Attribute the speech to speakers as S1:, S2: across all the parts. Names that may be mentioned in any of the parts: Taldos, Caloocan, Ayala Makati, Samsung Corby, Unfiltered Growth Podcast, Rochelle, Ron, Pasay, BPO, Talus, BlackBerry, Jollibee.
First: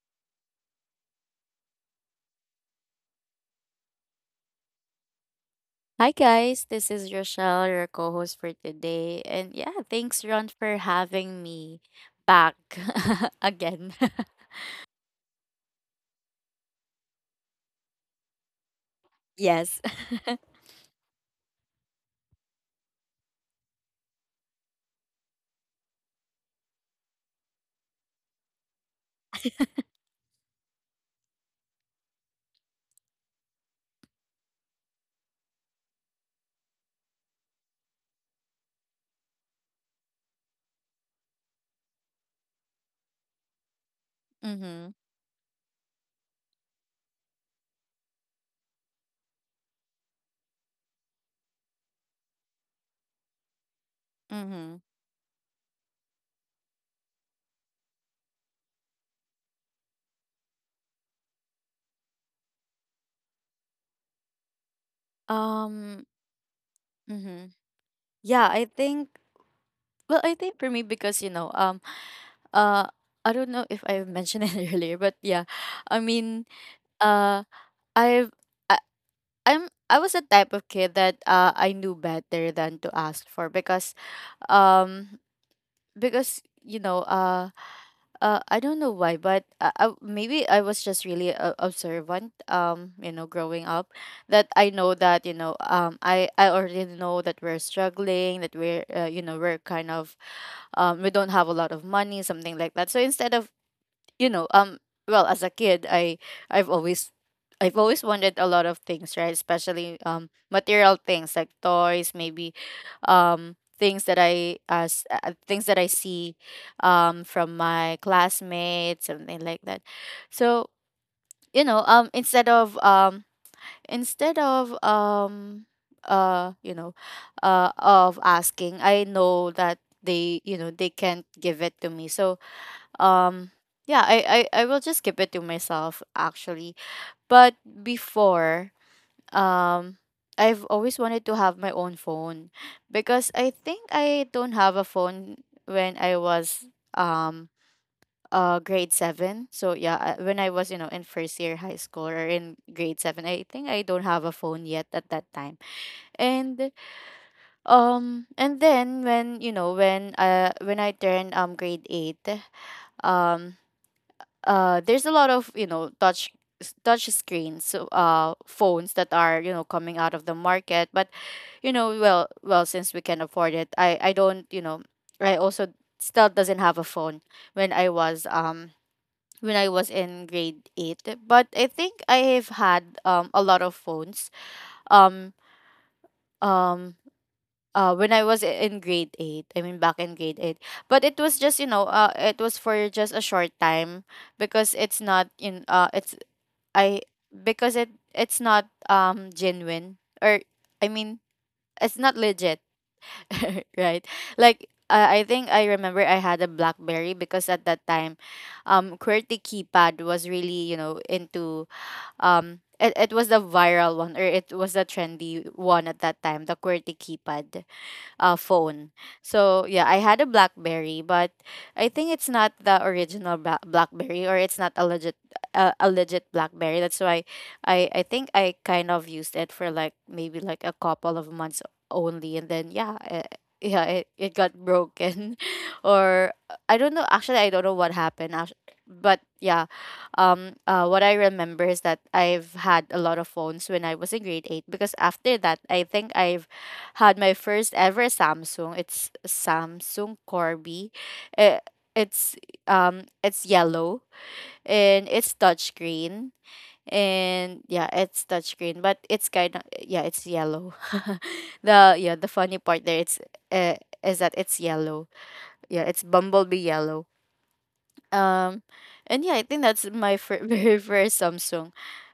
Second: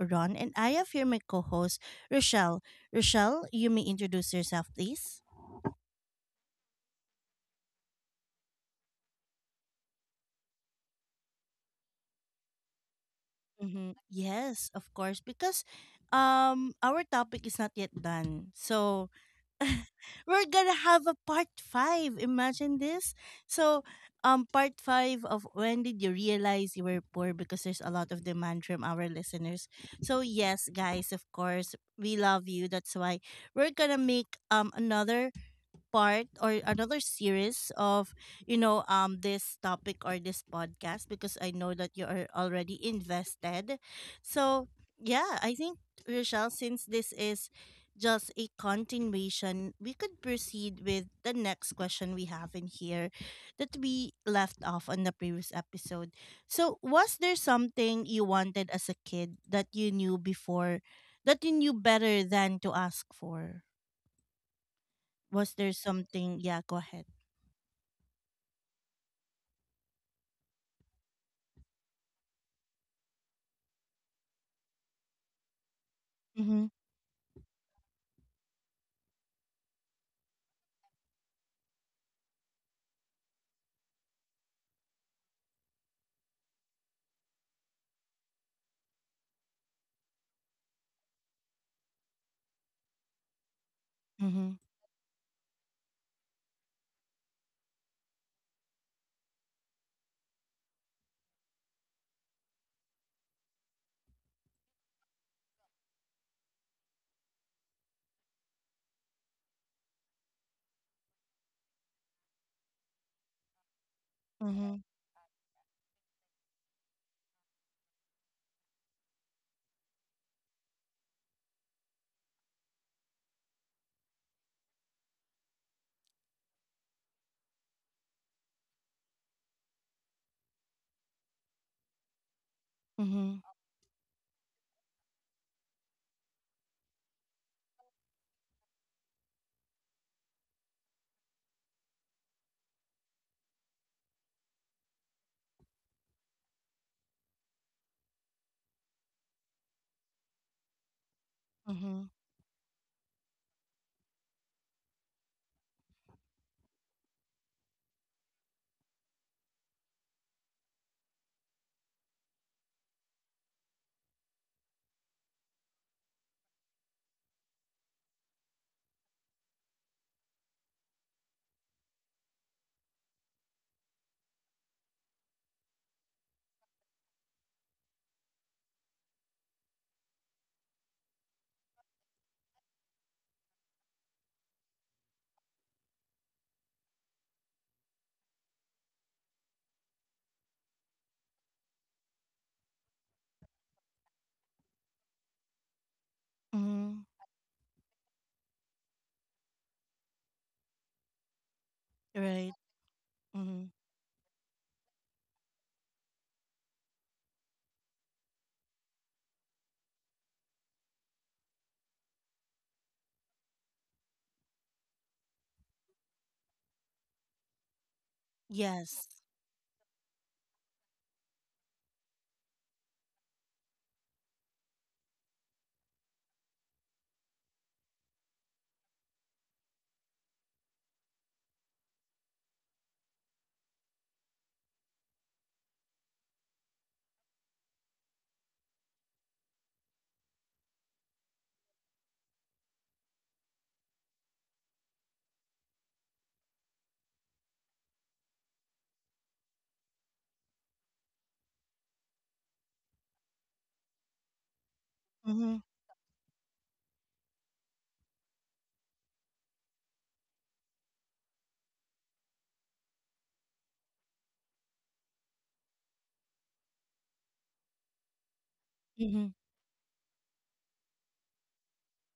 S1: Ron, and I have here my co host, Rochelle. Rochelle, you may introduce yourself, please.
S2: Hi guys, this is Rochelle, your co-host for today. And yeah, thanks Ron for having me back
S1: Mm-hmm.
S2: again.
S1: Yes, of course, because our topic is not yet done. So,
S2: Yes.
S1: we're gonna have a part five. Imagine this. So, part five of when did you realize you were poor? Because there's a lot of demand from our listeners. So yes, guys, of course, we love you. That's why we're gonna make another part or another series of this topic or this podcast because I know that you are already invested. So
S2: Mhm.
S1: yeah, I think Rochelle, since this is just a continuation, we could proceed with the next question we have in here that we left
S2: Mhm.
S1: off on the previous episode. So, was there something you wanted as a kid that you knew before, that you knew better than to ask for? Was there
S2: Um
S1: something? Yeah, go ahead.
S2: mhm. Yeah, I think, well, I think for me, because you know, uh I don't know if I mentioned it earlier, but yeah. I mean,
S1: Mhm.
S2: uh I've I, I'm I was a type of kid that I knew better than to ask for, because um because you know, I don't know why, but maybe I was just really, observant. You know, growing up, that
S1: Mhm.
S2: I know that, you know, I already know that we're struggling, that we're, you know, we're kind of. We don't have a lot of money, something like that. So instead of, you know um well, as a kid, i've always I've always wanted a lot of things, right? Especially, material things, like toys, maybe, things that I
S1: Mhm.
S2: as things that I see, from my classmates, something like that. So, you know, instead of you know of asking, I know that they, you know, they can't give it to me, so,
S1: Mhm.
S2: um yeah, I will just keep it to myself, actually. But before, um I've always wanted to have my own phone, because I think I don't have a phone when I was, um grade 7. So yeah, when I was, you know, in first year high
S1: Mhm.
S2: school, or in grade 7, I think I don't have a phone yet at that time. And then, when, you know, when I turned, grade 8, um there's a lot of, you know, touch screens, so, phones that are, you know, coming out of the market. But, you know, well, since we can afford it, I don't, you know, I also still doesn't have a phone when I was, in grade 8. But I think I have had, a lot of phones, um um when I was, in grade 8, I mean, back in grade 8. But it was just, you know, it was for just a short time, because it's not in it's
S1: Mhm.
S2: I because it's not, genuine, or I mean, it's not
S1: Right.
S2: legit,
S1: Mhm.
S2: right? Like, I think I remember I had a BlackBerry because at that time, QWERTY keypad was really, you know, into it was the viral one, or it was the trendy one at that time, the QWERTY keypad, phone.
S1: Yes.
S2: So yeah, I had a BlackBerry, but I think it's not the original, BlackBerry, or it's not a legit, a legit BlackBerry. That's why I think I kind of used it for, like, maybe like a couple of months only, and then, yeah, it got broken or I don't know, actually I don't know what happened, but yeah. What I remember is that I've had a lot of phones when I was in grade 8, because after that I think I've had my first ever Samsung. It's Samsung Corby. Eh, it's it's yellow, and it's
S1: Mhm.
S2: touchscreen. And yeah, it's touchscreen, but it's kind of, yeah, it's yellow the, yeah, the funny part there, it's uh, is that it's yellow. Yeah, it's bumblebee yellow. um, and
S1: Mhm.
S2: yeah, I think that's my, very first Samsung,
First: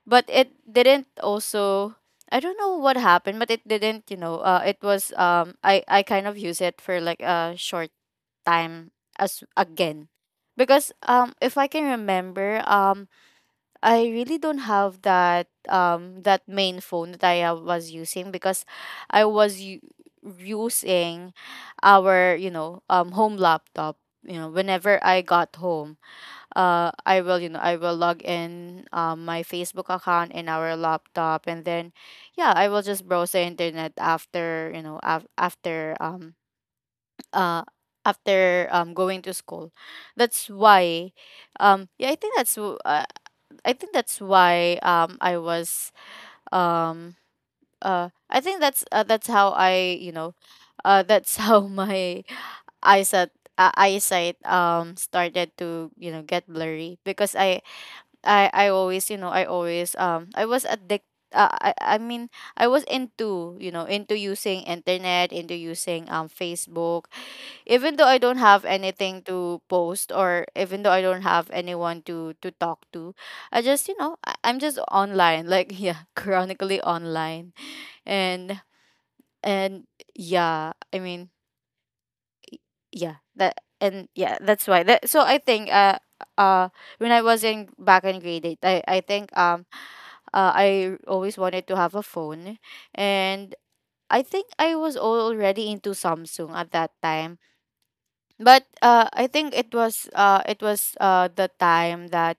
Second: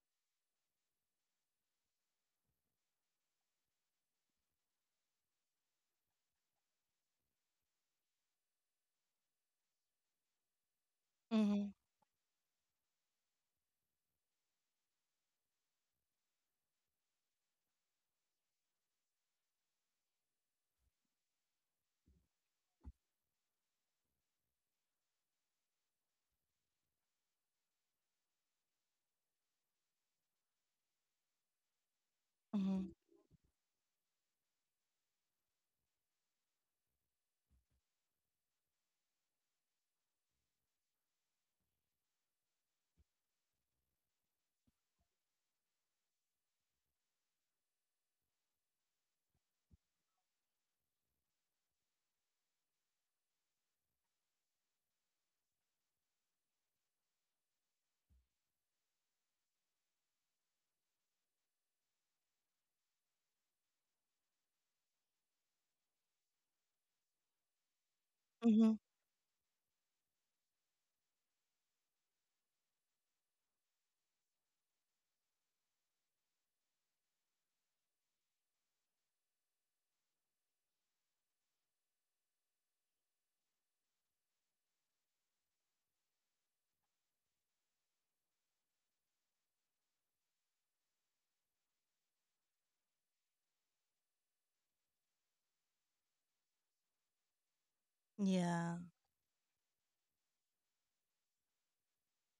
S2: but it didn't also. I don't know what happened, but it didn't. You know, it was, I kind of use it for, like, a short time, as again, because, if I
S1: Mhm.
S2: can remember, I really don't have that, that main phone that I, was using, because I was, using our, you know, home laptop. You know, whenever I got home, I will, you know, I will log in, my Facebook account in our laptop, and then yeah, I will
S1: Mhm.
S2: just browse the internet, after, you know, uh after, going to school. That's why, yeah, I think that's, I think that's why, um I think that's, that's how I, you know, that's how my eyesight, started to, you know, get blurry, because I always, you know, I always, I mean, I was into, you know, into using internet, into using, Facebook, even though I don't have
S1: Mhm.
S2: anything to post, or even though I don't have anyone to talk to. I just, you know, I'm just online, like, yeah, chronically online. And and yeah, I mean, yeah, that, and yeah, that's why that. So I think, uh when I was, in back in grade 8, I think, I always wanted to have a phone. And I think I was already into Samsung at that time. But,
S1: Yeah.
S2: I think it was, the time that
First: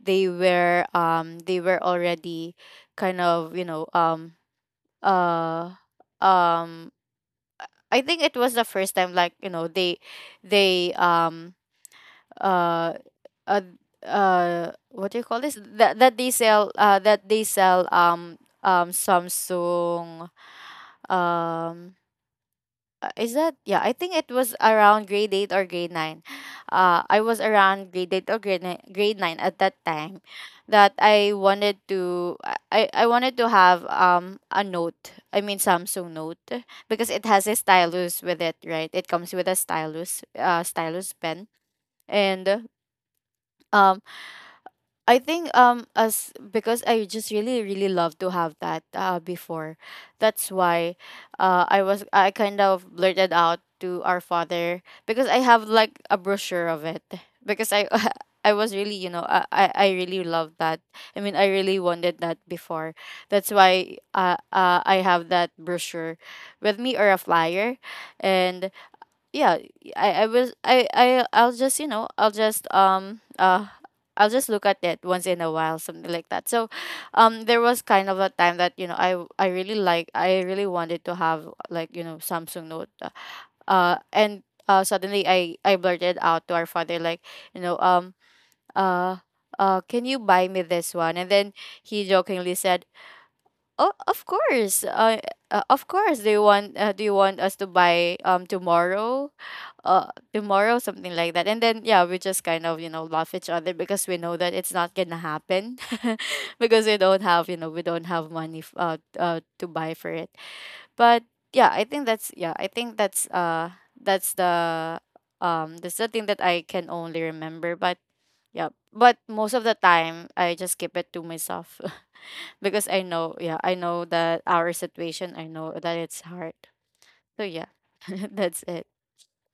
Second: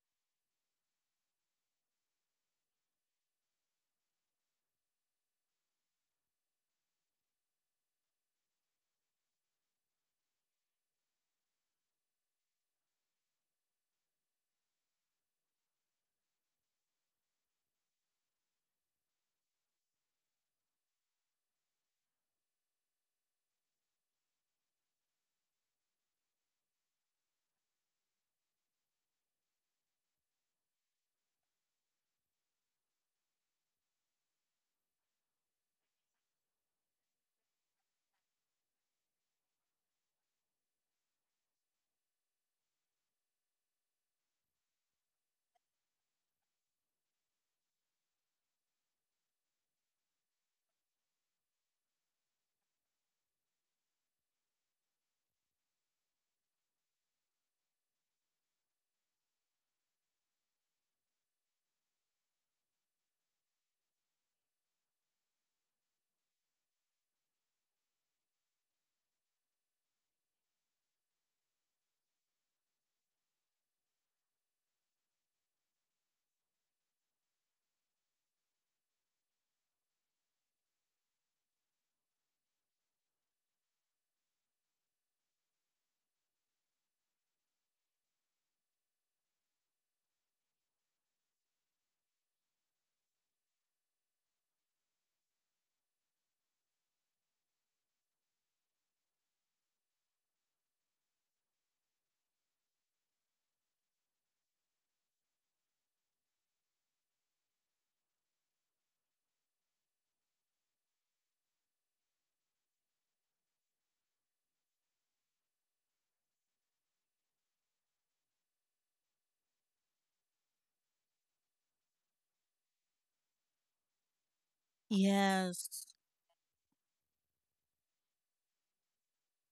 S2: they were, they were already, kind of, you know, uh um I think it was the first time, like, you know, they uh uh what do you call this, that they sell, Samsung, um is that, yeah, I think it was around grade 8 or grade 9. I was around grade 8 or grade 9, grade 9 at that time, that I wanted to, I wanted to have, a note, I mean, Samsung note, because it has a stylus with it, right? It comes with a stylus, stylus pen. And, um I think, as because I just really, really love to have that, before, that's why, I kind of blurted out to our father, because I have, like, a brochure of it. Because I I was really, you know, I really loved that, I mean, I really wanted that before. That's why, I have that brochure with me, or a flyer, and yeah, I'll just, you know, I'll just look at it once in a while, something like that. So, there was kind of a time that, you know, I really wanted to have, like, you know, Samsung note. And Suddenly, I blurted out to our father, like, you know, uh can you buy me this one? And then he jokingly said, oh, of course, of course, do you want, do you want us to buy, tomorrow, tomorrow, something like that. And then yeah, we just kind of, you know, laugh each other, because we know that it's not gonna happen because we don't have, you know, we don't have money, to buy for it. But yeah, I think that's, that's the, that's the thing that I can only remember. But yeah, but most of the time I just keep it to myself because I know, yeah, I know that our situation, I know
S1: Yes.
S2: that it's hard. So yeah, that's it.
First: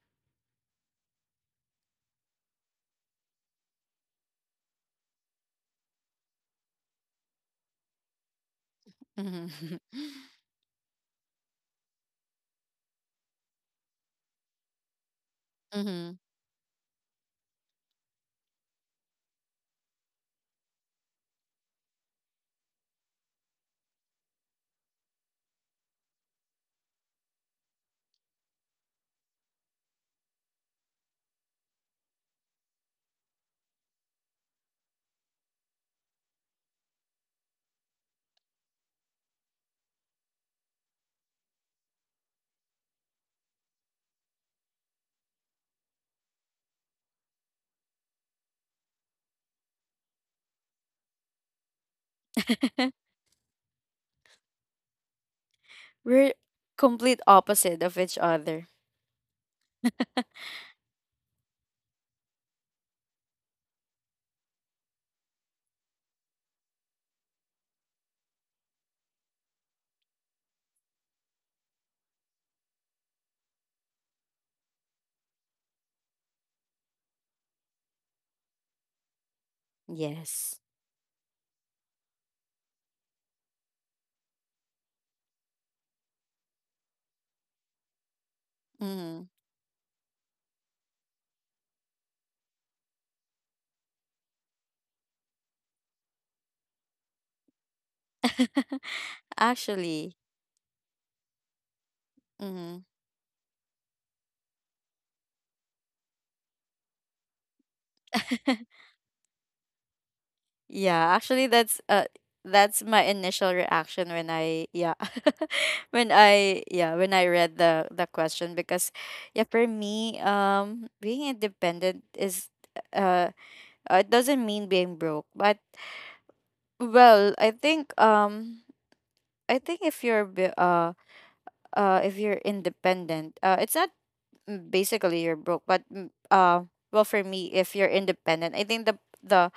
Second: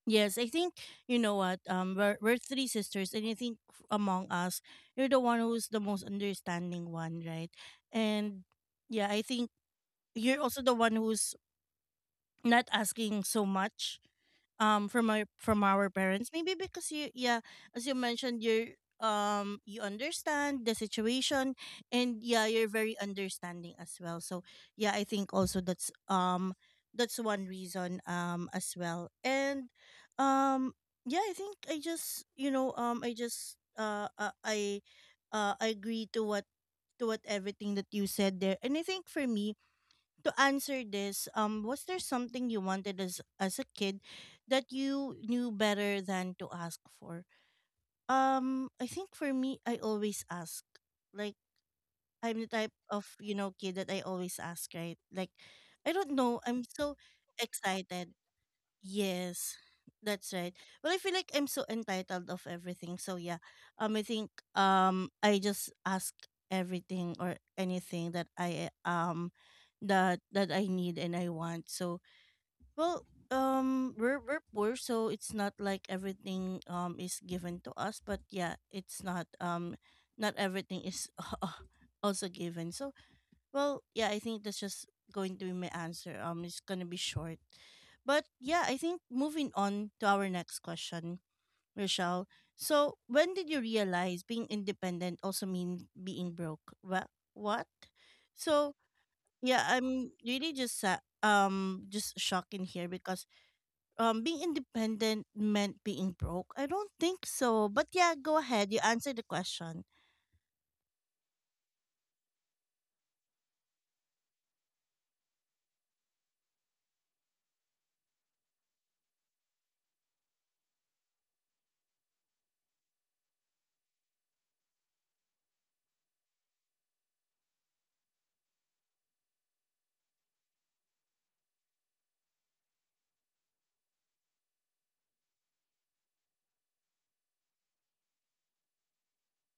S1: Yes, I think you know what. We're three sisters, and I think among us, you're the one who's the most understanding one, right? And yeah, I
S2: Hmm.
S1: think you're also the one who's not asking so much from my from our parents maybe because you, yeah, as you mentioned, you understand the situation. And yeah, you're very understanding as well. So yeah, I think also that's one reason as well. And um yeah, I think I just you know I just I agree to what everything that you said there. And I think for me to answer this, was there something you wanted as a kid that you knew better than to ask for? I think for me, I always ask. Like, I'm the type of kid that I always ask, right? Like, I don't
S2: We're
S1: know, I'm so
S2: complete opposite of
S1: excited.
S2: each other.
S1: Yes, that's right. Well, I feel like I'm so entitled of everything. So yeah, I think, I just ask everything or anything that I that that I need and I want. So, well, we're poor, so it's not like everything is given to us. But yeah, it's not, not
S2: Yes.
S1: everything is also given. So, well, yeah, I think that's just going to be my answer. It's gonna be short, but yeah, I think
S2: Mm.
S1: moving on to our next question, Rochelle. So, when did you realize being independent also mean being broke? What? What? So, yeah, I'm
S2: Actually.
S1: really just shocked in
S2: Mm.
S1: here because being independent meant being broke. I don't think so, but yeah, go ahead. You answer the question.
S2: Yeah, actually, that's, that's my initial reaction when, I yeah when I, yeah, when I read the question, because, yeah, for me, being independent is, uh it doesn't mean being broke. But, well, I think, I think, if you're, if you're independent, it's not, mm, basically you're broke. But, mm, well, for me, if you're independent, I think the, the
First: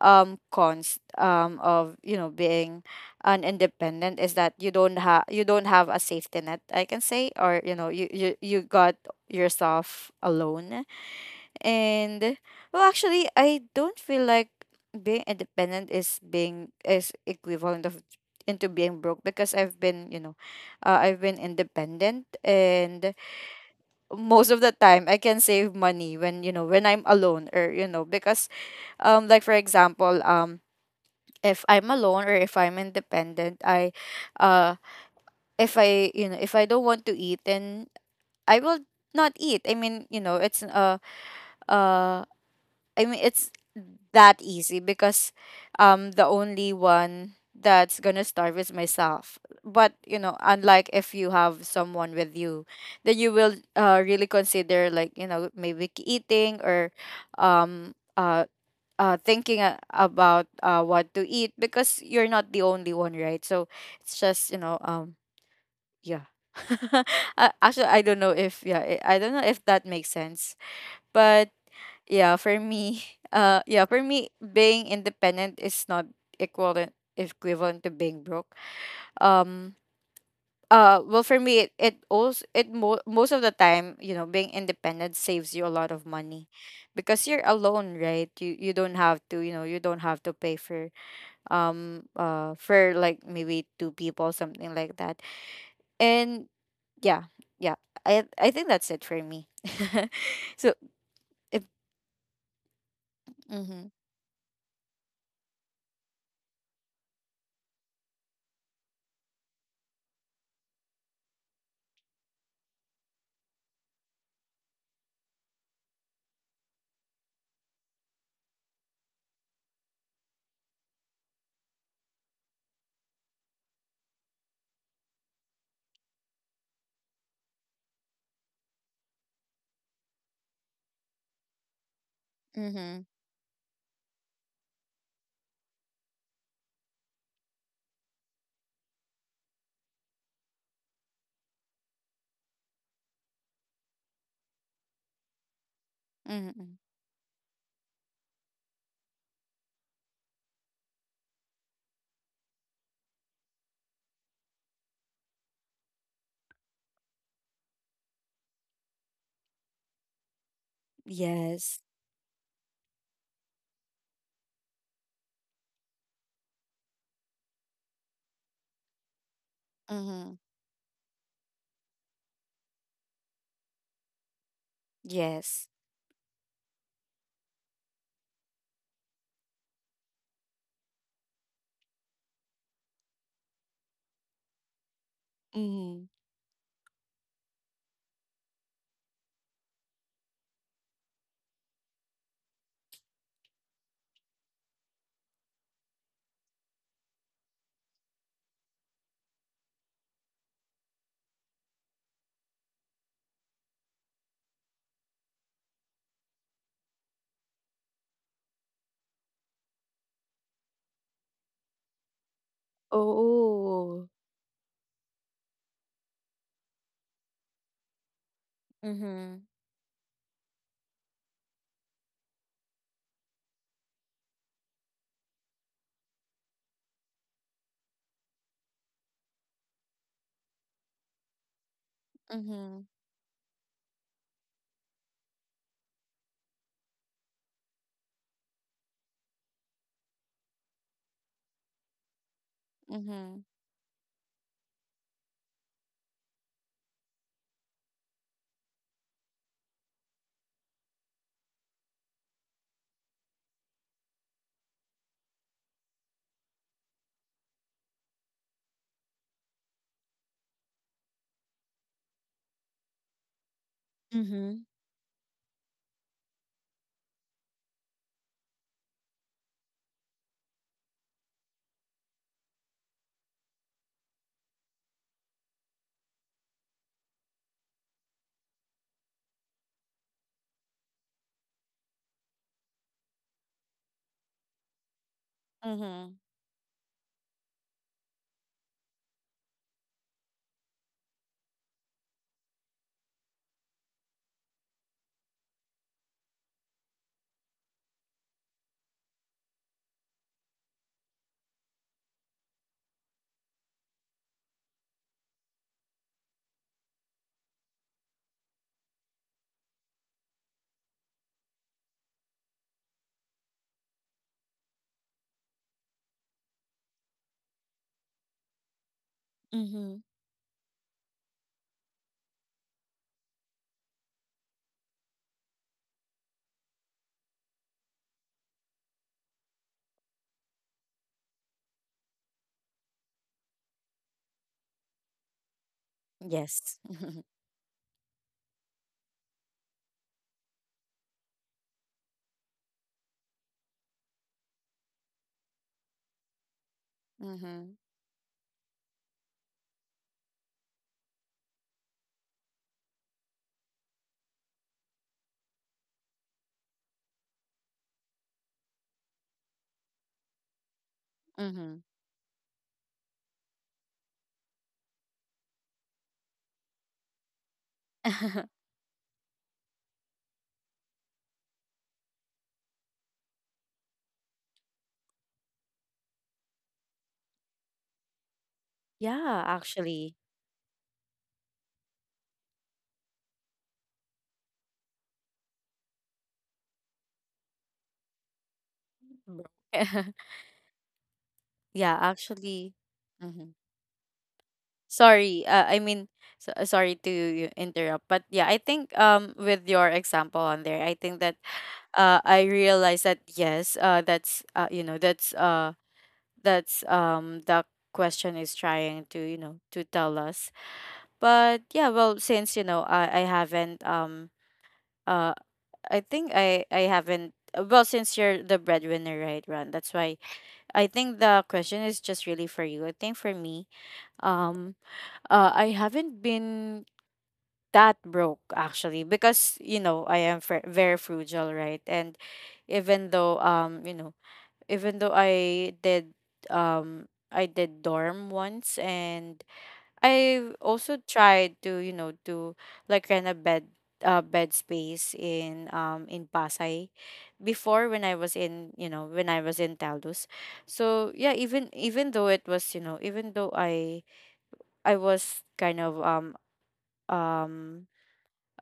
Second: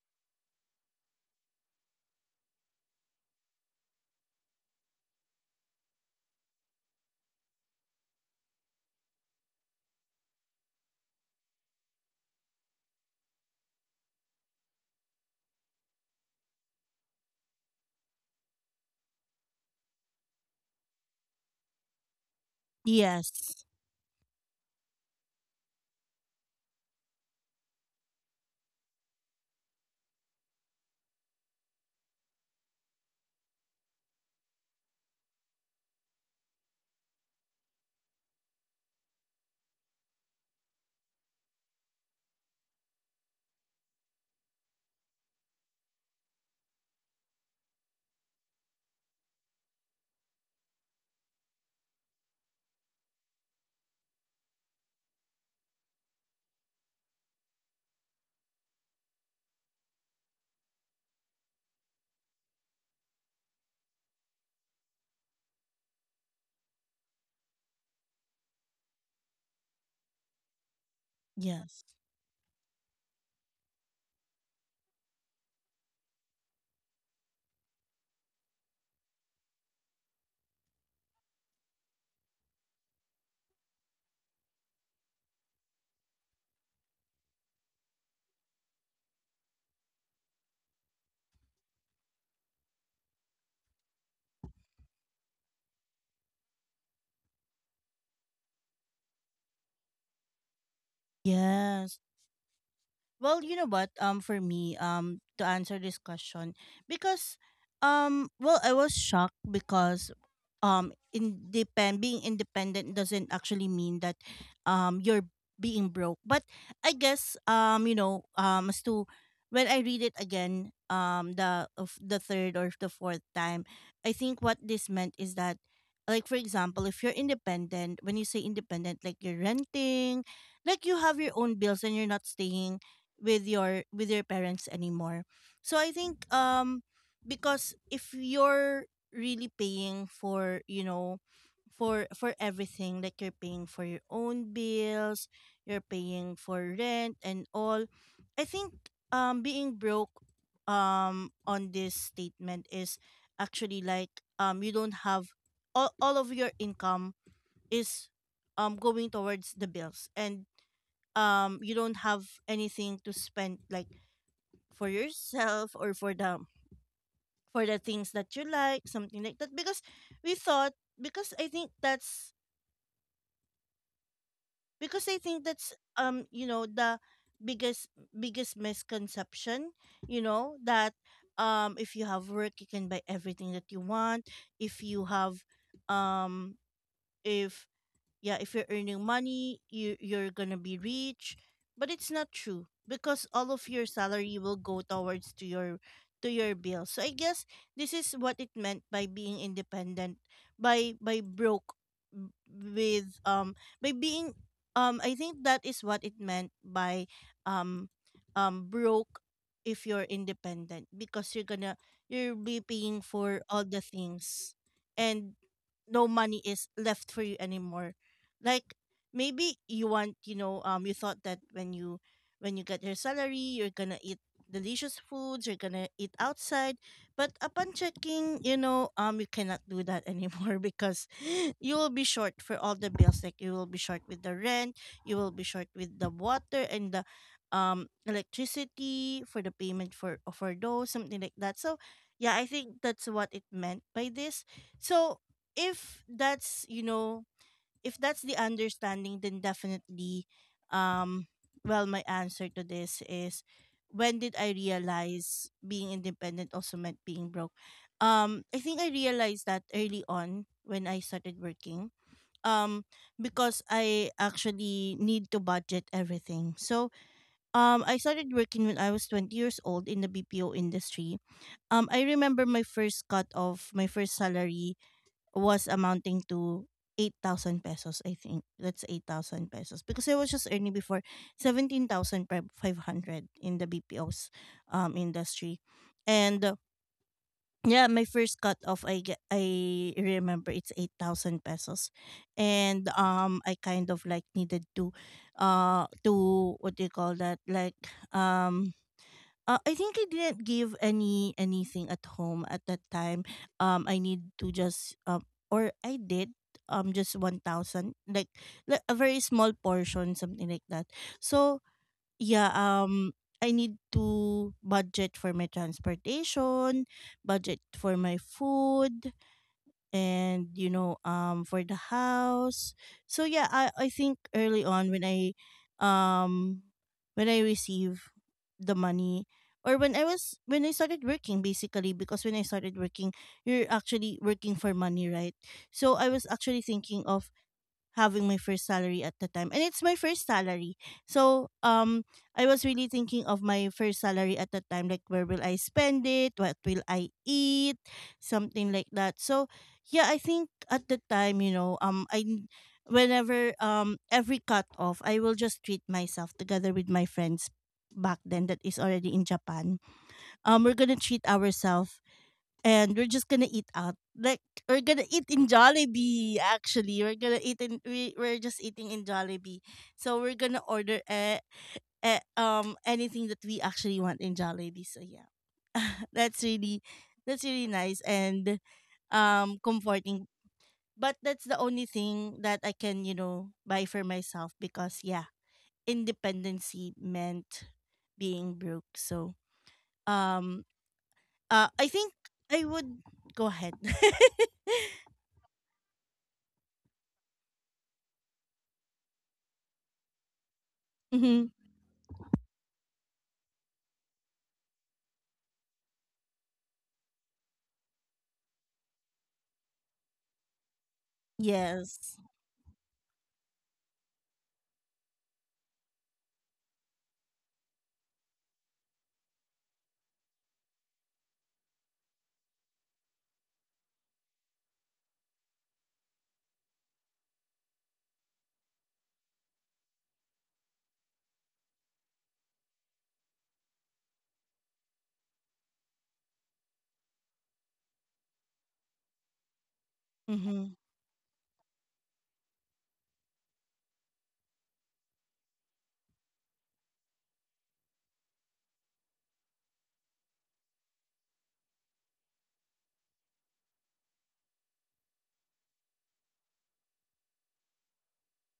S2: cons, of, you know, being an independent, is that you don't have, a safety net, I can say. Or, you know, you got yourself alone. And, well, actually, I don't feel like being independent is, being is equivalent of, into being broke. Because I've been, you know, I've been independent, and
S1: Yes.
S2: most of the time I can save money, when, you know, when I'm alone, or, you know, because, like, for example, if I'm alone or if I'm independent, I uh if I you know, if I don't want to eat, then I will not eat. I mean, you know, it's, uh I mean, it's that easy, because, the only one that's gonna starve is myself. But you know, unlike if you have someone with you, then you will, really consider, like, you know, maybe eating, or um uh. Thinking about what to eat because you're not the only one, right? So it's just yeah. Actually, I don't know if that makes sense, but
S1: Yes.
S2: yeah, for me, yeah, for me, being independent is not equivalent equivalent to being broke. Um, well, for me, it also most of the time, you know, being independent saves you a lot of money because you're alone, right? You don't have to, you know, you don't have to pay for like maybe two people, something like that, and yeah, yeah, I think that's it for me. So if.
S1: Yes. Well, you know
S2: Mm-hmm.
S1: what? For me, to answer this question, because, well, I was shocked because, independ being independent doesn't actually mean that, you're being broke. But I guess, as to when I read it again, the third or the fourth time, I think what this meant is that, like for example, if you're independent, when you say independent, like you're renting, like you have your own bills and you're not staying
S2: Mm-hmm.
S1: with your parents anymore. So I think because if you're really paying for everything, like you're paying for your own bills, you're paying for
S2: Mm-mm.
S1: rent and all, I think being broke on this statement is actually like, you don't have all of your income is going towards the bills and you
S2: Yes.
S1: don't have anything to spend like for yourself or for the things that you like, something like that. Because
S2: Mm-hmm.
S1: we thought because I think that's because I think
S2: Yes.
S1: that's the biggest biggest misconception, that if you have work you can buy everything that you want. If you have
S2: Mm-hmm.
S1: um if yeah, if you're earning money, you're gonna be rich, but it's not true because all of your salary will go towards to your bills. So I guess this is what it meant by being independent, by broke, with by being, I think that is what it meant by um broke. If you're independent, because you'll be paying for all the
S2: Oh.
S1: things and no money is left for you anymore. Like,
S2: Mm-hmm.
S1: maybe you want, you thought that when you get your salary you're gonna eat delicious foods, you're gonna eat outside, but upon checking, you cannot do that anymore because you will be short for all
S2: Mm-hmm.
S1: the bills. Like, you will be short with the rent, you will be short with the water and the electricity, for the payment for those, something like that. So yeah, I think that's what
S2: Mm-hmm.
S1: it meant by this. So if that's, the understanding, then definitely, um, well, my answer to this is, when did I realize being independent also meant being broke? I think I realized that early on when I started working. Um, because I
S2: Mm-hmm.
S1: actually need to budget everything. So, I started working when I was 20 years old in the BPO industry. I remember my first cut of my first salary was amounting to 8,000 pesos, I think. That's 8,000 pesos. Because I was just earning before 17,500 in the BPO's, industry.
S2: Mm-hmm.
S1: And yeah, my first cut off, I remember it's 8,000 pesos. And I kind of like needed to what do you call that? Like, um, I think I didn't give anything at home at that time. I need to just, or I did just 1,000, like a very small portion, something like that. So yeah, I need to budget for my transportation, budget for my food,
S2: Mm-hmm.
S1: and for the house. So yeah, I think early on when um I receive the money, or when I started working, basically, because when I started working, you're actually working for money, right? So I was actually
S2: Yes.
S1: thinking of having my first salary at the time, and it's my first salary. So I was really thinking of my first salary at the time, like where will I spend it, what will I
S2: Mm-hmm.
S1: eat, something like that. So yeah, I think at the time, you know I whenever, every cut off, I will just treat myself together with my friends back then, that is already in Japan. We're gonna treat
S2: Mm-hmm.
S1: ourselves, and we're just gonna eat out. Like, we're gonna eat in Jollibee. Actually, we're gonna eat in we we're just eating in Jollibee. So we're gonna order, anything that we actually want in Jollibee. So yeah, that's really that's really nice and
S2: Yeah, actually.
S1: comforting. But that's the only thing that I can, buy for myself, because yeah, independency meant being broke. So
S2: Bro.
S1: um I
S2: Yeah,
S1: think I
S2: actually.
S1: would,
S2: Mm-hmm.
S1: go ahead.
S2: Sorry. I mean, so, sorry to interrupt, but yeah, I think with your example on there, I think that I realized that yes, that's that's the question is trying to, you know, to tell us. But yeah,
S1: Yes.
S2: well, since you know I haven't uh I think I haven't well, since you're the breadwinner, right, Ron? That's why I think the question is just really for you. I think for me, um I haven't been that broke, actually, because you know I am very frugal, right? And even though you know, even though um I did dorm once. And I
S1: Mm-hmm.
S2: also tried to you know to like rent a bed space in Pasay before when I was in you know when I was in Taldos. So yeah, even even though it was you know, even though I was kind of um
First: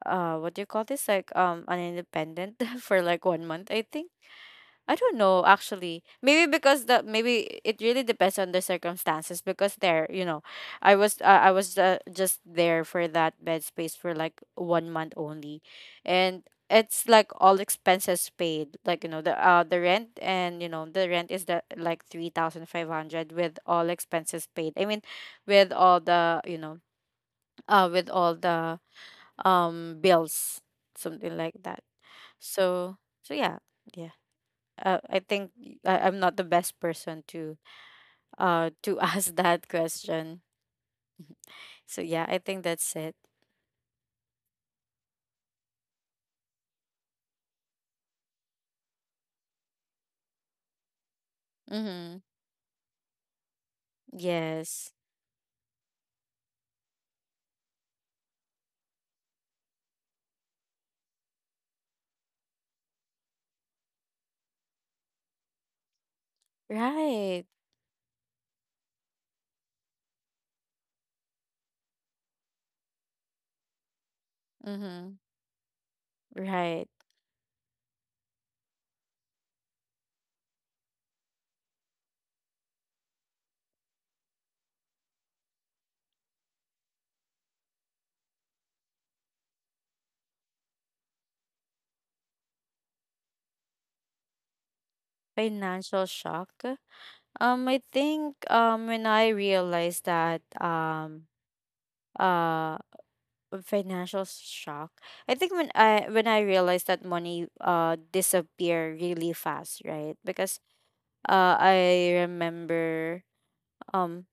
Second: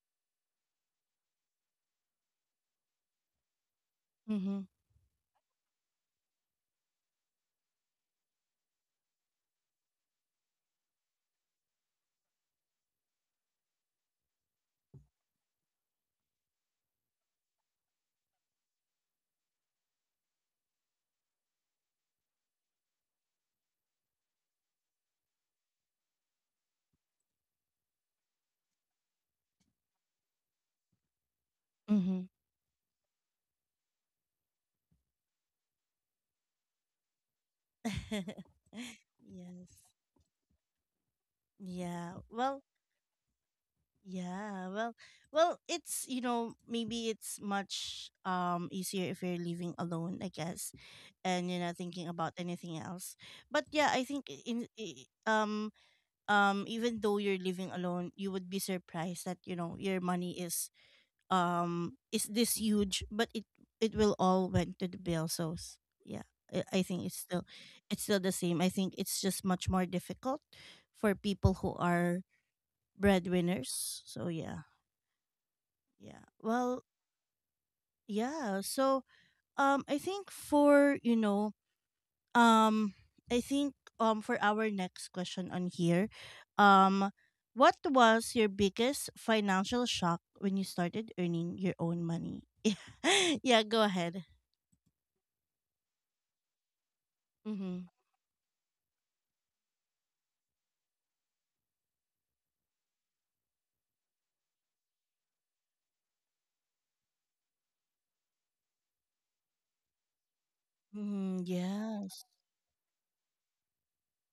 S2: what do you call this, like an independent for like 1 month, I think.
S1: Mm-hmm.
S2: I don't know actually. Maybe because the maybe it really depends on the circumstances because there, you know, I was just there for that bed space for like 1 month only. And it's like all expenses paid, like you know, the rent and you know, the rent is the like 3,500 with all expenses paid. I mean, with all the, you know, with all the bills, something like that.
S1: Mm-hmm.
S2: So, so yeah. Yeah, I think I am not the best person to ask that
S1: Yes.
S2: question. So
S1: Yeah.
S2: yeah, I
S1: Well,
S2: think that's it.
S1: yeah. well, it's, maybe it's much easier if you're living alone, I guess, and you're not thinking
S2: Mm-hmm.
S1: about anything else. But yeah, I think,
S2: Yes.
S1: even though you're living alone, you would be surprised that, your money is this huge, but it will all went to the bill. So, yeah, I think it's
S2: Right.
S1: still it's still the same. I think it's just much more difficult for people who are breadwinners. So yeah,
S2: Mm-hmm.
S1: yeah, well,
S2: Right.
S1: yeah, so I think for, um I think, for our next question on here, um what was your biggest financial shock when you started earning your own money? Yeah, go ahead.
S2: Financial shock. I
S1: Mm-hmm.
S2: think when I realized that uh financial shock, I think when I realized that money disappear really fast, right? Because
S1: Mm-hmm.
S2: I
S1: Yes.
S2: remember um,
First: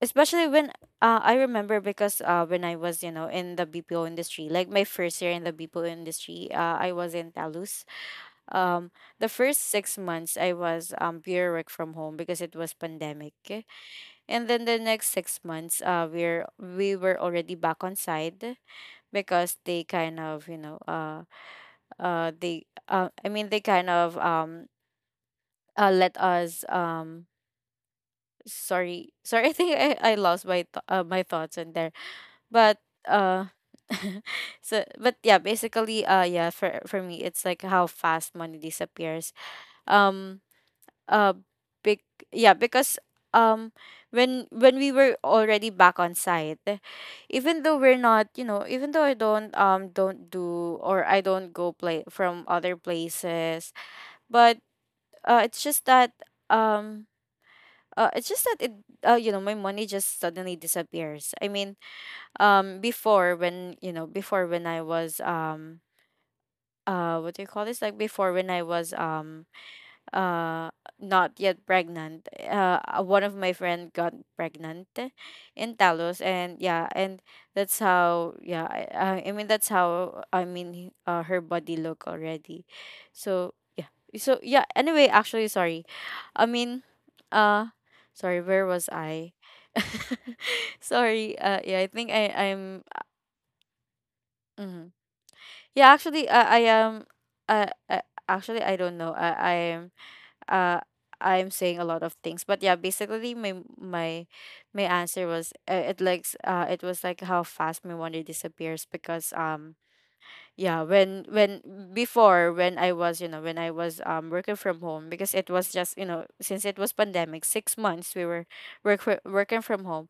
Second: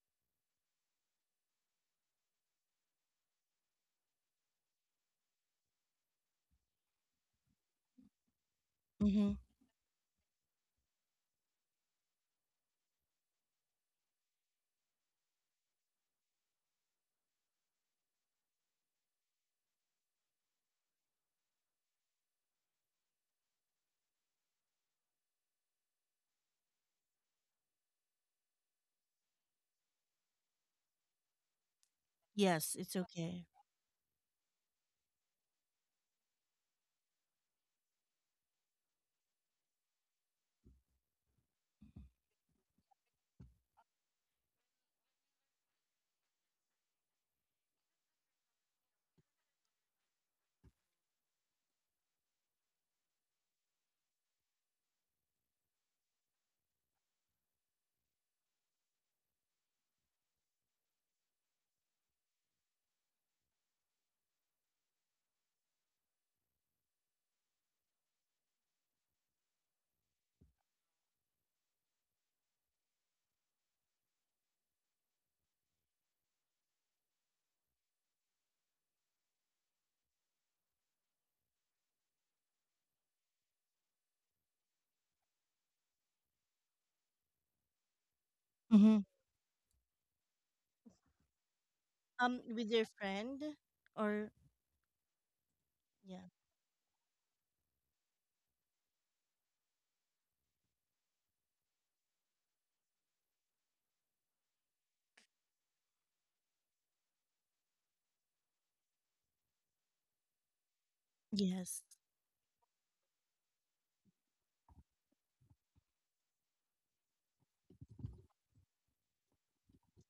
S2: especially when I remember because when I was you know in the BPO industry, like my first year in the BPO industry, I was in Talus. Um, the
S1: Mm-hmm.
S2: first 6 months I was pure work from home because it was pandemic, and then the next 6 months we were already back on site because they kind of you know they I mean they kind of let us sorry, sorry I think I lost my my thoughts in there.
S1: Yes,
S2: But
S1: it's okay.
S2: uh so but yeah, basically yeah, for me it's like how fast money disappears. Um uh Big, yeah, because um when we were already back on site, even though we're not, you know, even though I don't do or I don't go play from other places, but uh it's just that um it's just that it you know, my money just suddenly disappears. I mean, before when you know before when I was what do you call this, like, before when I was uh not yet pregnant one of my friend got pregnant in talos and yeah and that's how that's how I mean her body look already, so yeah. So yeah, anyway, actually sorry, I mean uh sorry where was
S1: Mm-hmm.
S2: i? Sorry, yeah, I think I
S1: With
S2: I'm
S1: your friend, or
S2: mhm. Yeah,
S1: yeah.
S2: actually, I am. Uh, uh, Actually, I don't know. I am. Uh, I'm saying a lot of things, but yeah, basically, my my answer was it likes it was like how fast my wonder disappears because yeah when
S1: Yes.
S2: before when I was you know when I was working from home because it was just you know since it was pandemic 6 months we were working from home.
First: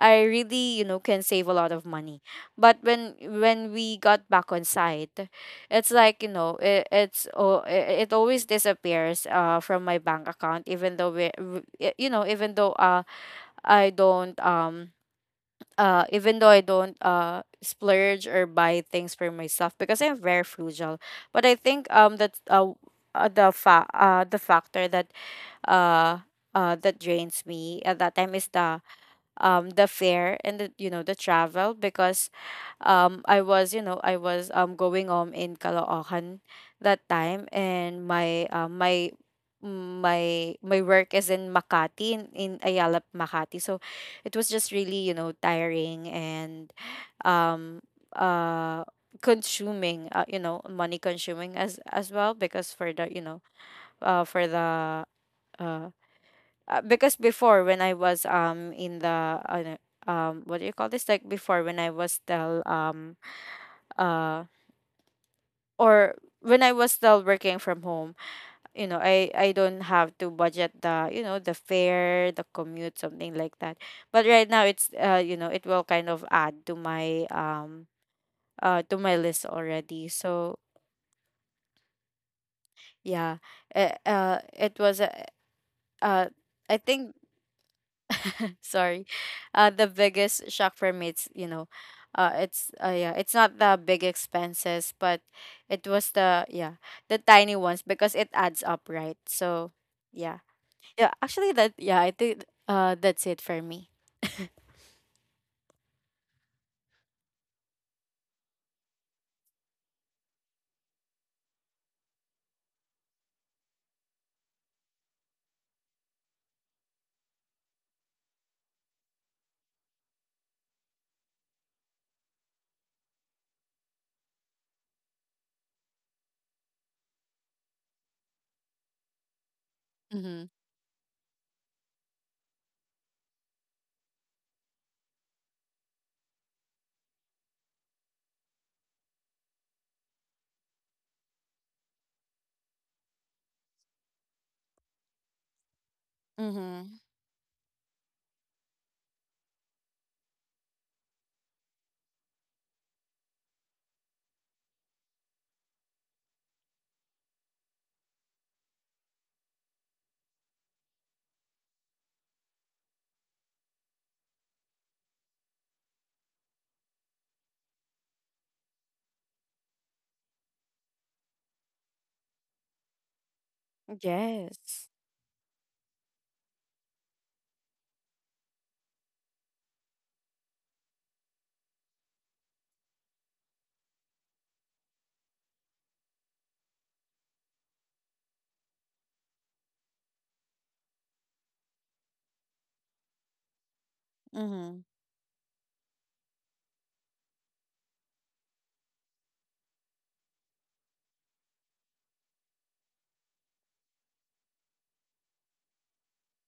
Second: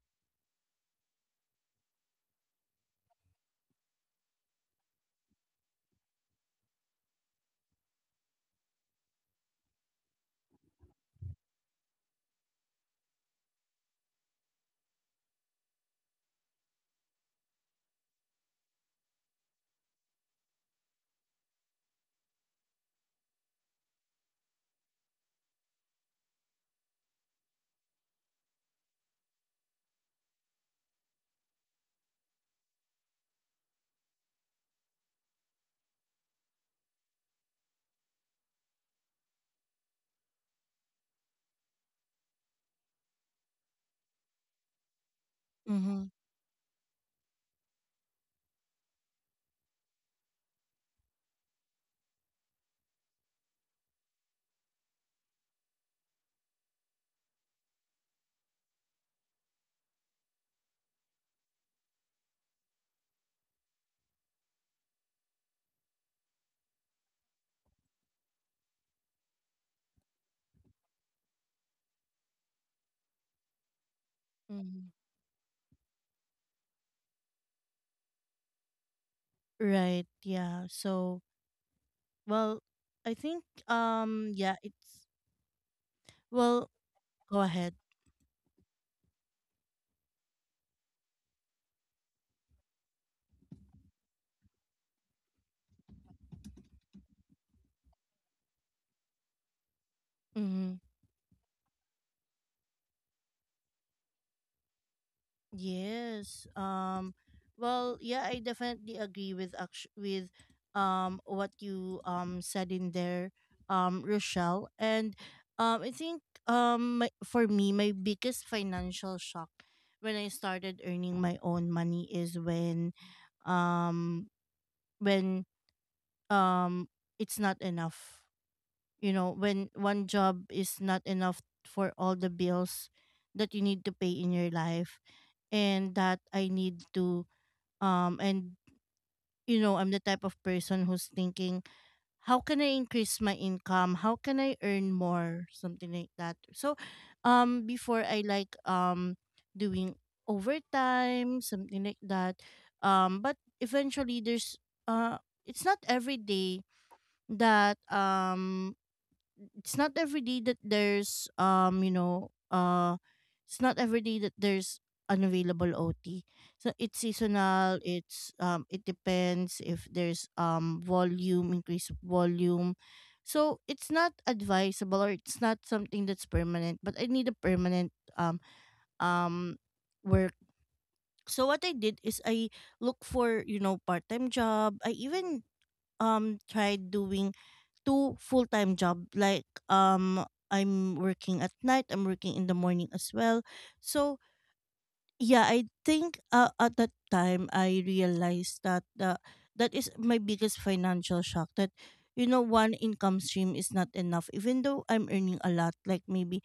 S2: I really, you know, can save a lot of money. But when we got back on site, it's like, you know, it's oh, it always disappears from my bank account, even though you know, even though I don't even though I don't splurge or buy things for myself because I'm very frugal. But I think that the the factor that uh that drains me at that time is the fare and the you know the travel because I was you know I was going home in Caloocan that time and my work is in Makati, in Ayala Makati, so it was just really you know tiring
S1: Mm-hmm.
S2: and um uh consuming, you know, money consuming as well because for the you know for the uh because before when I was in the no, what do you call this, like before when I was still uh or when I was still working from home, you know, I don't have to budget the you know the fare the commute, something like that. But right now
S1: Mm-hmm.
S2: it's you know it will kind of add to my list
S1: Right.
S2: already, so
S1: Yeah. So, well, I
S2: yeah,
S1: think, yeah,
S2: it was
S1: it's
S2: a uh
S1: well,
S2: I think
S1: go ahead.
S2: sorry, the biggest shock for me it's you know it's yeah it's not the big expenses, but it was the yeah the tiny ones, because it adds up, right? So yeah,
S1: Mm-hmm.
S2: yeah, actually, that, yeah I think that's it for me.
S1: Yes. Well, yeah, I definitely agree with, what you said in there, Rochelle. And I think my, for me my biggest financial shock when I started earning my own money is um when um it's not enough. You know, when one job
S2: Mm-hmm.
S1: is not enough for all the bills that you need to pay in your life, and that I need to and you know, I'm the type of person who's thinking how can I increase my income, how can I earn more, something like that. So
S2: Mm-hmm.
S1: before I like doing overtime, something like that. But eventually there's uh it's not every day that it's not every day that there's you know it's not every day that there's unavailable OT. So it's seasonal. It's it depends if there's volume, increase of volume. So it's not
S2: Yes.
S1: advisable, or it's not something that's permanent. But I need a permanent um um work. So what I did is I look for, you know, part time job. I even tried doing two full-time job, like I'm working at night, I'm working in the morning as well. So
S2: Mm-hmm.
S1: yeah, I think at that time I realized that the that is my biggest financial shock, that you know, one income stream is not enough, even though I'm earning a lot, like maybe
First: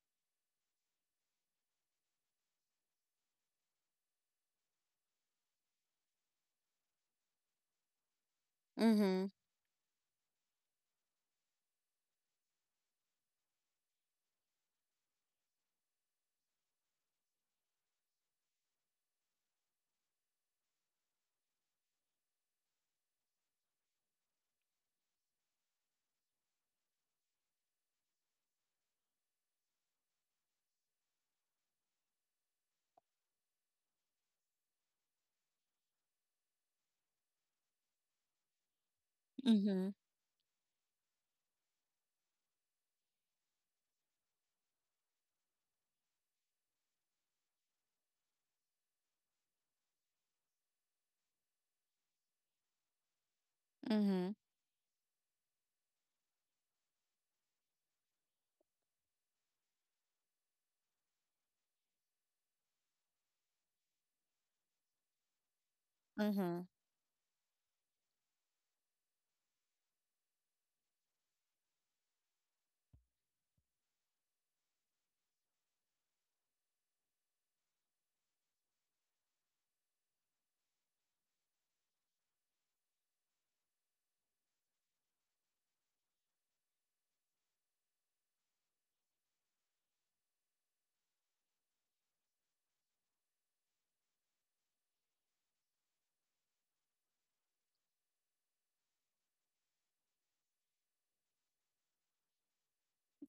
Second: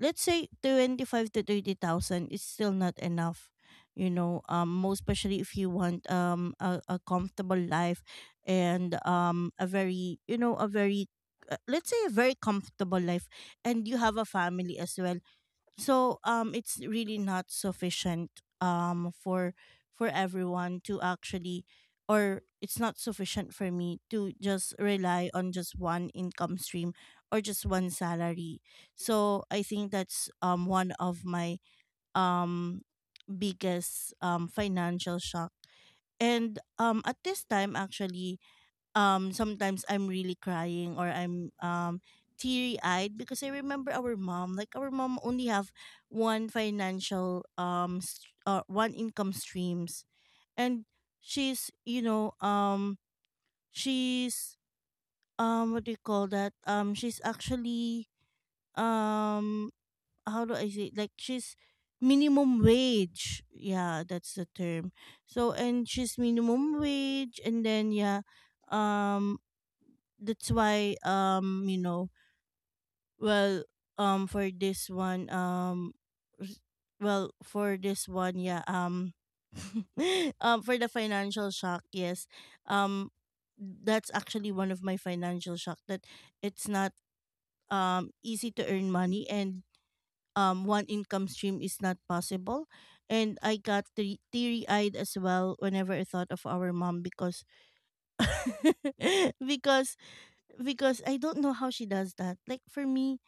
S1: let's say 25 to 30,000 is still not enough. You know, most especially if you want a comfortable life, and
S2: Mm-hmm.
S1: a very, you know, a very let's say a very comfortable life and you have a family as well. So it's really not sufficient um for for everyone to actually, or it's not sufficient for me to just rely on just one income stream or just one salary. So I think that's one of my um biggest financial shock. And at this time actually, sometimes
S2: Mm-hmm.
S1: I'm really crying or I'm teary eyed because I remember our mom. Like our mom only have one financial one income streams, and she's, you know,
S2: Mm-hmm.
S1: she's what do you call that, she's actually um how do I say it? Like she's minimum wage, yeah, that's the term. So, and she's
S2: Mm-hmm.
S1: minimum wage, and then yeah, um that's why, you know, well, for this one, s- well, for this one, yeah, for the financial shock, yes, um that's actually one of my financial shock, that it's not easy to earn money, and one income stream is not possible. And I got teary eyed as well whenever I thought of our mom because because because I don't know how she does that. Like for me,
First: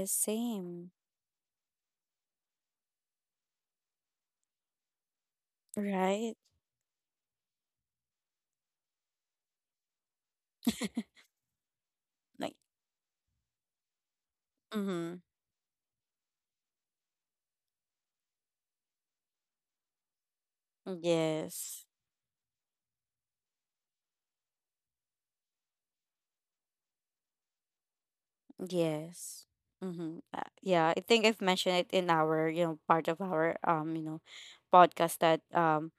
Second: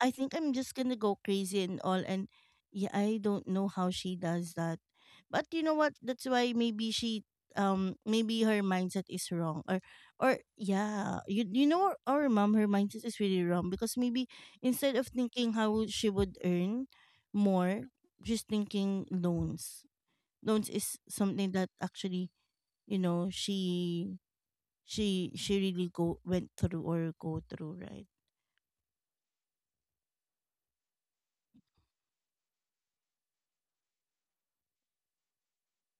S1: I think I'm just
S2: same.
S1: gonna go crazy and all. And yeah, I don't know how she does that. But you know what? That's
S2: Right.
S1: why maybe she maybe her mindset is wrong, or yeah, you know our mom,
S2: Like.
S1: her mindset is really wrong, because maybe instead of
S2: Mm-hmm.
S1: thinking how she would earn more, she's thinking loans. Loans is something that
S2: Yes.
S1: actually, you know, she really go went through, or go through, right?
S2: Yes. Mm-hmm. Yeah, I think I've mentioned it in our, you know, part of our you know, podcast that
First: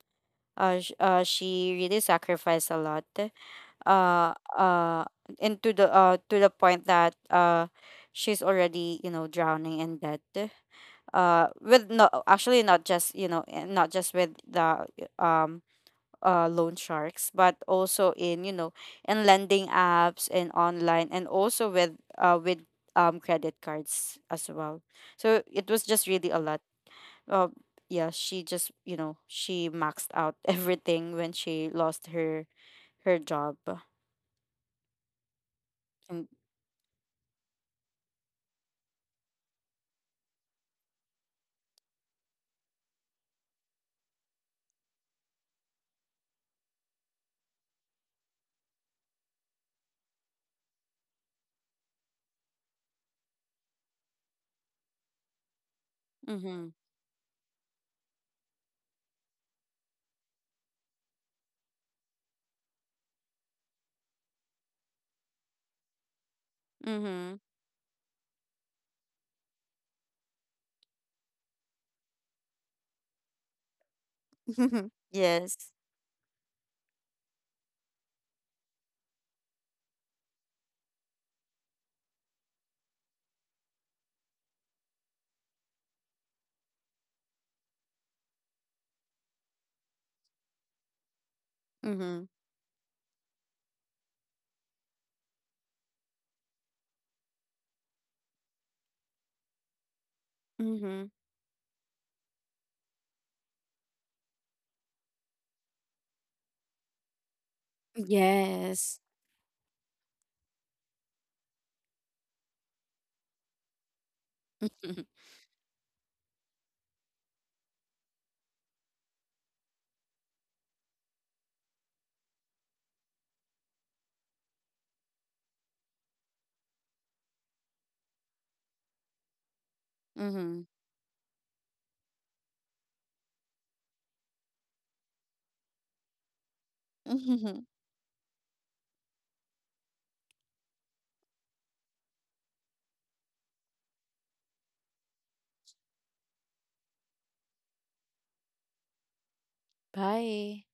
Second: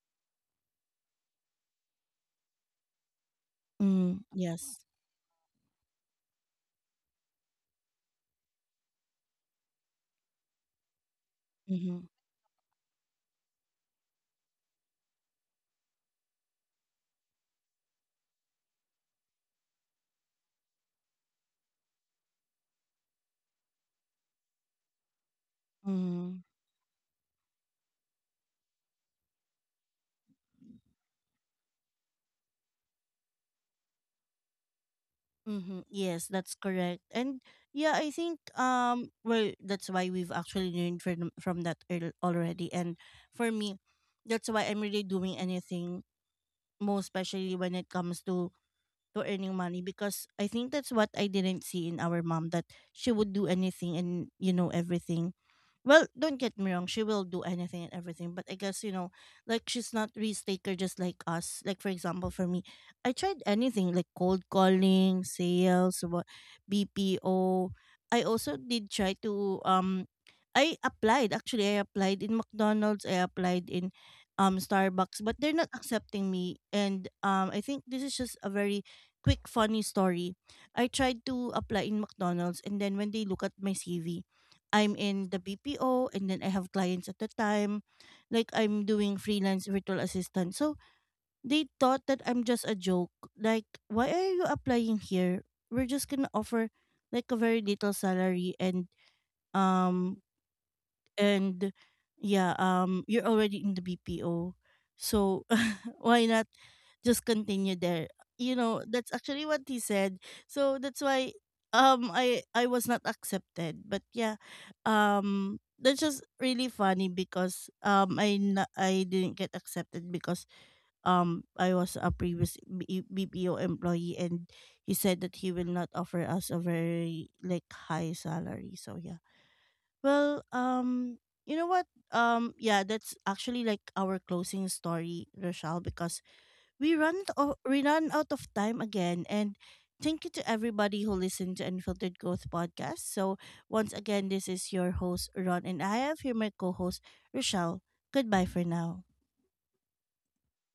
S2: she really sacrificed a lot.
S1: Mm,
S2: Uh
S1: yes.
S2: uh and to the point that she's already, you know, drowning in debt. Uh, with
S1: Mm-hmm.
S2: no, actually not just, you know, not just with the um loan sharks, but also in you know in lending apps and online, and also with credit cards as well. So it was just really
S1: Mm-hmm.
S2: a lot. Uh, yeah, she just you know she maxed out everything when she lost her her job.
S1: Mm-hmm. Yes,
S2: And
S1: that's correct. And yeah, I think well, that's why we've actually learned from that already. And for me, that's why I'm really doing anything, most especially when it comes to earning money, because I think that's what I didn't see in our mom, that she would do anything and, you know, everything. Well, don't get
S2: mm-hmm,
S1: me wrong, she will do anything and everything, but I guess, you know, like she's not risk taker just like us. Like for example, for me, I tried anything like cold calling, sales, what,
S2: mm-hmm.
S1: BPO. I also did try to I applied, actually I applied in McDonald's, I applied in Starbucks, but they're not
S2: Yes.
S1: accepting me. And I think this is just a very quick funny story. I tried to apply in McDonald's, and then when they look at my CV, I'm in the BPO, and then I have clients at the time. Like I'm doing freelance virtual assistant. So they thought that
S2: Mm-hmm.
S1: I'm just a joke. Like, why are you applying here? We're just gonna offer like a very little salary, and um
S2: Mm-hmm.
S1: and yeah, you're already in the BPO. So why not just continue there. You know,
S2: Yes.
S1: that's actually what he said. So that's why, um, I was not accepted. But yeah, that's just really funny because I didn't get accepted because I was a previous BPO employee, and he said that he will not offer us a very like high salary. So yeah, well,
S2: Mm-hmm.
S1: you know what, yeah, that's actually like our closing story, Rochelle, because
S2: Mm-hmm.
S1: we run out of time again. And thank you to everybody who listened to Unfiltered Growth Podcast. So once again, this is your host Ron, and I have here my co-host Rochelle. Goodbye for now.
S2: Bye.